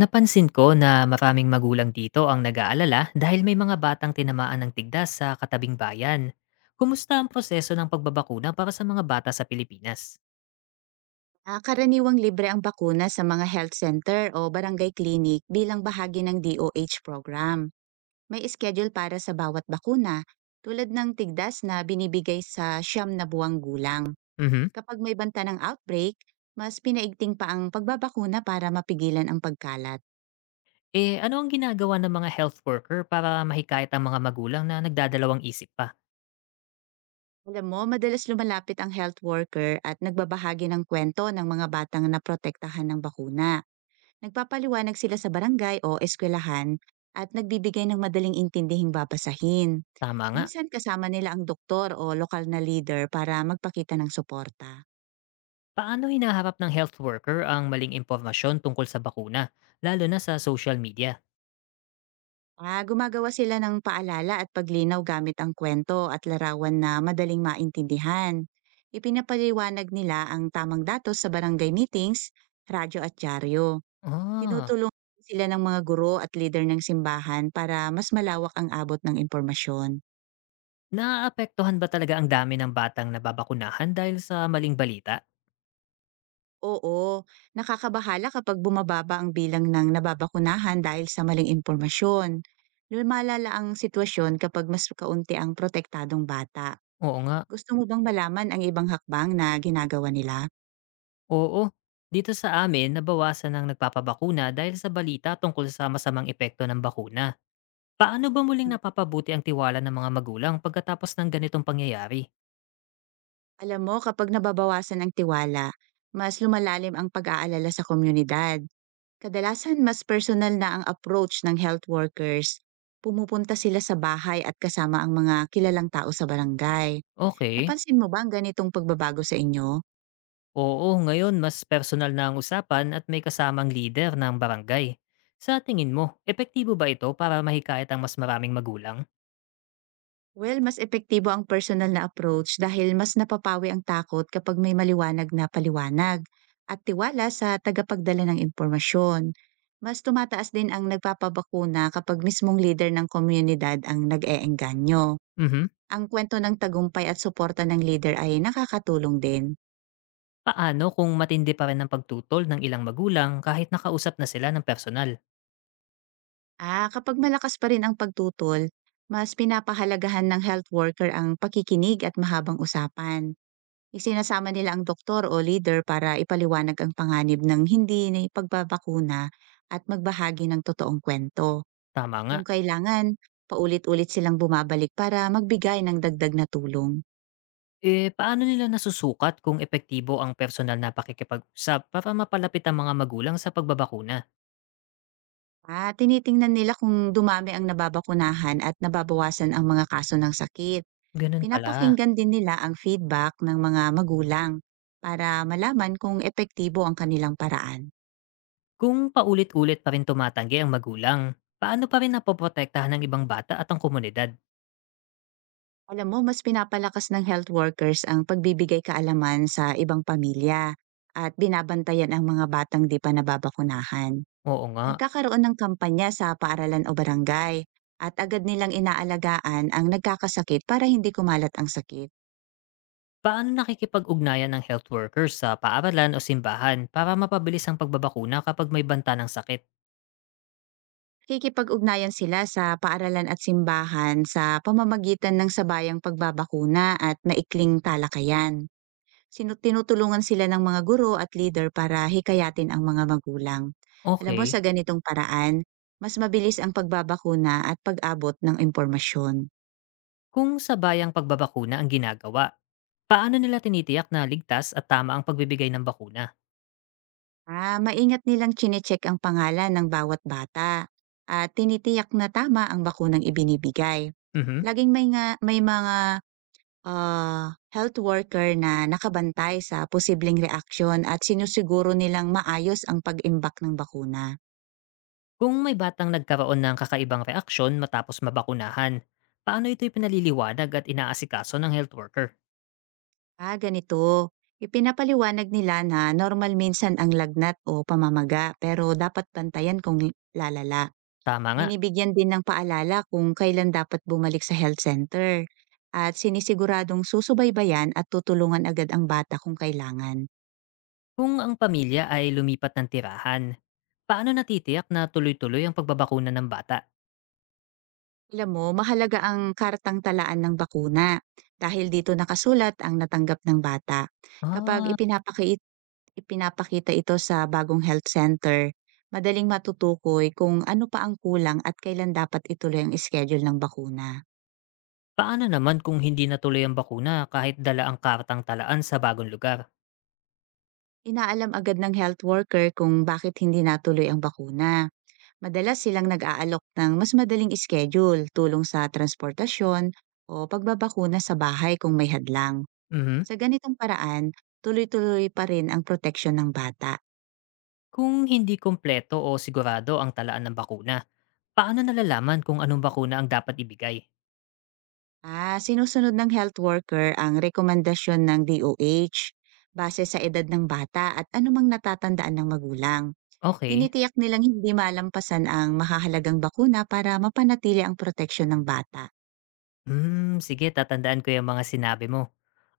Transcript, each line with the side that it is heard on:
left: Napansin ko na maraming magulang dito ang nag-aalala dahil may mga batang tinamaan ng tigdas sa katabing bayan. Kumusta ang proseso ng pagbabakuna para sa mga bata sa Pilipinas?
right: Karaniwang libre ang bakuna sa mga health center o barangay clinic bilang bahagi ng DOH program. May schedule para sa bawat bakuna, tulad ng tigdas na binibigay sa 9 na buwang gulang.
left: Mhm.
right: Kapag may banta ng outbreak, mas pinaigting pa ang pagbabakuna para mapigilan ang pagkalat.
left: Eh, ano ang ginagawa ng mga health worker para mahikayat ang mga magulang na nagdadalawang isip pa?
right: Alam mo, madalas lumalapit ang health worker at nagbabahagi ng kwento ng mga batang naprotektahan ng bakuna. Nagpapaliwanag sila sa barangay o eskwelahan at nagbibigay ng madaling intindihing babasahin.
left: Tama nga.
right: Minsan kasama nila ang doktor o lokal na leader para magpakita ng suporta.
left: Paano hinaharap ng health worker ang maling impormasyon tungkol sa bakuna, lalo na sa social media?
right: Gumagawa sila ng paalala at paglinaw gamit ang kwento at larawan na madaling maintindihan. Ipinapaliwanag nila ang tamang datos sa barangay meetings, radyo at dyaryo.
left: Ah,
right: Tinutulungan sila ng mga guro at leader ng simbahan para mas malawak ang abot ng impormasyon.
left: naaapektuhan ba talaga ang dami ng batang nababakunahan dahil sa maling balita?
right: Oo, nakakabahala kapag bumababa ang bilang ng nababakunahan dahil sa maling impormasyon. Lumalala ang sitwasyon kapag mas kaunti ang protektadong bata.
left: Oo nga,
right: Gusto mo bang malaman ang ibang hakbang na ginagawa nila?
left: oo, dito sa amin nabawasan ang nagpapabakuna dahil sa balita tungkol sa masamang epekto ng bakuna. Paano ba muling napapabuti ang tiwala ng mga magulang pagkatapos ng ganitong pangyayari?
right: Alam mo, kapag nababawasan ang tiwala, mas lumalalim ang pag-aalala sa komunidad. Kadalasan, mas personal na ang approach ng health workers. Pumupunta sila sa bahay at kasama ang mga kilalang tao sa barangay.
left: Okay,
right: Napansin mo ba ang ganitong pagbabago sa inyo?
left: oo, ngayon mas personal na ang usapan at may kasamang leader ng barangay. Sa tingin mo, epektibo ba ito para mahikayat ang mas maraming magulang?
right: Well, mas epektibo ang personal na approach dahil mas napapawi ang takot kapag may maliwanag na paliwanag at tiwala sa tagapagdala ng impormasyon. Mas tumataas din ang nagpapabakuna kapag mismong leader ng komunidad ang nag-eengganyo.
left: Mhm.
right: Ang kwento ng tagumpay at suporta ng leader ay nakakatulong din.
left: Paano kung matindi pa rin ang pagtutol ng ilang magulang kahit nakausap na sila ng personal?
right: Kapag malakas pa rin ang pagtutol, mas pinapahalagahan ng health worker ang pakikinig at mahabang usapan. Isinasama nila ang doktor o leader para ipaliwanag ang panganib ng hindi na pagbabakuna at magbahagi ng totoong kwento.
left: Tama nga.
right: Kung kailangan, paulit-ulit silang bumabalik para magbigay ng dagdag na tulong.
left: Eh, paano nila nasusukat kung epektibo ang personal na pakikipag-usap para mapalapit ang mga magulang sa pagbabakuna?
right: Tinitingnan nila kung dumami ang nababakunahan at nababawasan ang mga kaso ng sakit.
left: Ganun pala.
right: Pinapakinggan din nila ang feedback ng mga magulang para malaman kung epektibo ang kanilang paraan.
left: Kung paulit-ulit pa rin tumatanggi ang magulang, paano pa rin napoprotektahan ng ibang bata at ang komunidad?
right: Alam mo, mas pinapalakas ng health workers ang pagbibigay kaalaman sa ibang pamilya at binabantayan ang mga batang di pa nababakunahan.
left: Oo nga.
right: Nagkakaroon ng kampanya sa paaralan o barangay at agad nilang inaalagaan ang nagkakasakit para hindi kumalat ang sakit.
left: Paano nakikipag-ugnayan ng health workers sa paaralan o simbahan para mapabilis ang pagbabakuna kapag may banta ng sakit?
right: Kikipag-ugnayan sila sa paaralan at simbahan sa pamamagitan ng sabayang pagbabakuna at maikling talakayan. Sinu tinutulungan sila ng mga guro at leader para hikayatin ang mga magulang. Alam mo,
left: Okay.
right: sa ganitong paraan, mas mabilis ang pagbabakuna at pag-abot ng impormasyon.
left: Kung sa bayang pagbabakuna ang ginagawa, paano nila tinitiyak na ligtas at tama ang pagbibigay ng bakuna?
right: Maingat nilang chinecheck ang pangalan ng bawat bata at tinitiyak na tama ang bakunang ibinibigay.
left: Mhm.
right: Laging may nga, may mga ah, health worker na nakabantay sa posibleng reaksyon at sinusiguro nilang maayos ang pag-imbak ng bakuna.
left: Kung may batang nagkaroon ng kakaibang reaksyon matapos mabakunahan, paano ito pinaliliwanag at inaasikaso ng health worker?
right: Ah, ganito. Ipinapaliwanag nila na normal minsan ang lagnat o pamamaga pero dapat bantayan kung lalala.
left: Tama nga.
right: Binibigyan din ng paalala kung kailan dapat bumalik sa health center at sinisiguradong susubaybayan at tutulungan agad ang bata kung kailangan.
left: Kung ang pamilya ay lumipat ng tirahan, paano natitiyak na tuloy-tuloy ang pagbabakuna ng bata?
right: Alam mo, mahalaga ang kartang talaan ng bakuna dahil dito nakasulat ang natanggap ng bata. Kapag
left: Ah,
right: ipinapaki Ipinapakita ito sa bagong health center, madaling matutukoy kung ano pa ang kulang at kailan dapat ituloy ang schedule ng bakuna.
left: paano naman kung hindi natuloy ang bakuna kahit dala ang kartang talaan sa bagong lugar?
right: Inaalam agad ng health worker kung bakit hindi natuloy ang bakuna. Madalas silang nag-aalok ng mas madaling schedule, tulong sa transportasyon o pagbabakuna sa bahay kung may hadlang.
left: Mhm.
right: Sa ganitong paraan, tuloy-tuloy pa rin ang proteksyon ng bata.
left: Kung hindi kompleto o sigurado ang talaan ng bakuna, paano nalalaman kung anong bakuna ang dapat ibigay?
right: Sinusunod ng health worker ang rekomendasyon ng DOH base sa edad ng bata at anumang natatandaan ng magulang.
left: Okay.
right: Tinitiyak nilang hindi malampasan ang mahahalagang bakuna para mapanatili ang proteksyon ng bata.
left: Hmm, sige, tatandaan ko yung mga sinabi mo.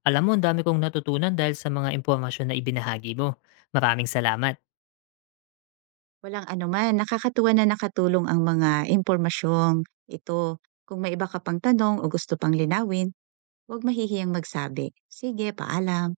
left: Alam mo, ang dami kong natutunan dahil sa mga impormasyon na ibinahagi mo. Maraming salamat.
right: Walang anuman, nakakatuwa na nakatulong ang mga impormasyong ito. Kung may iba ka pang tanong o gusto pang linawin, huwag mahihiyang magsabi. Sige, paalam.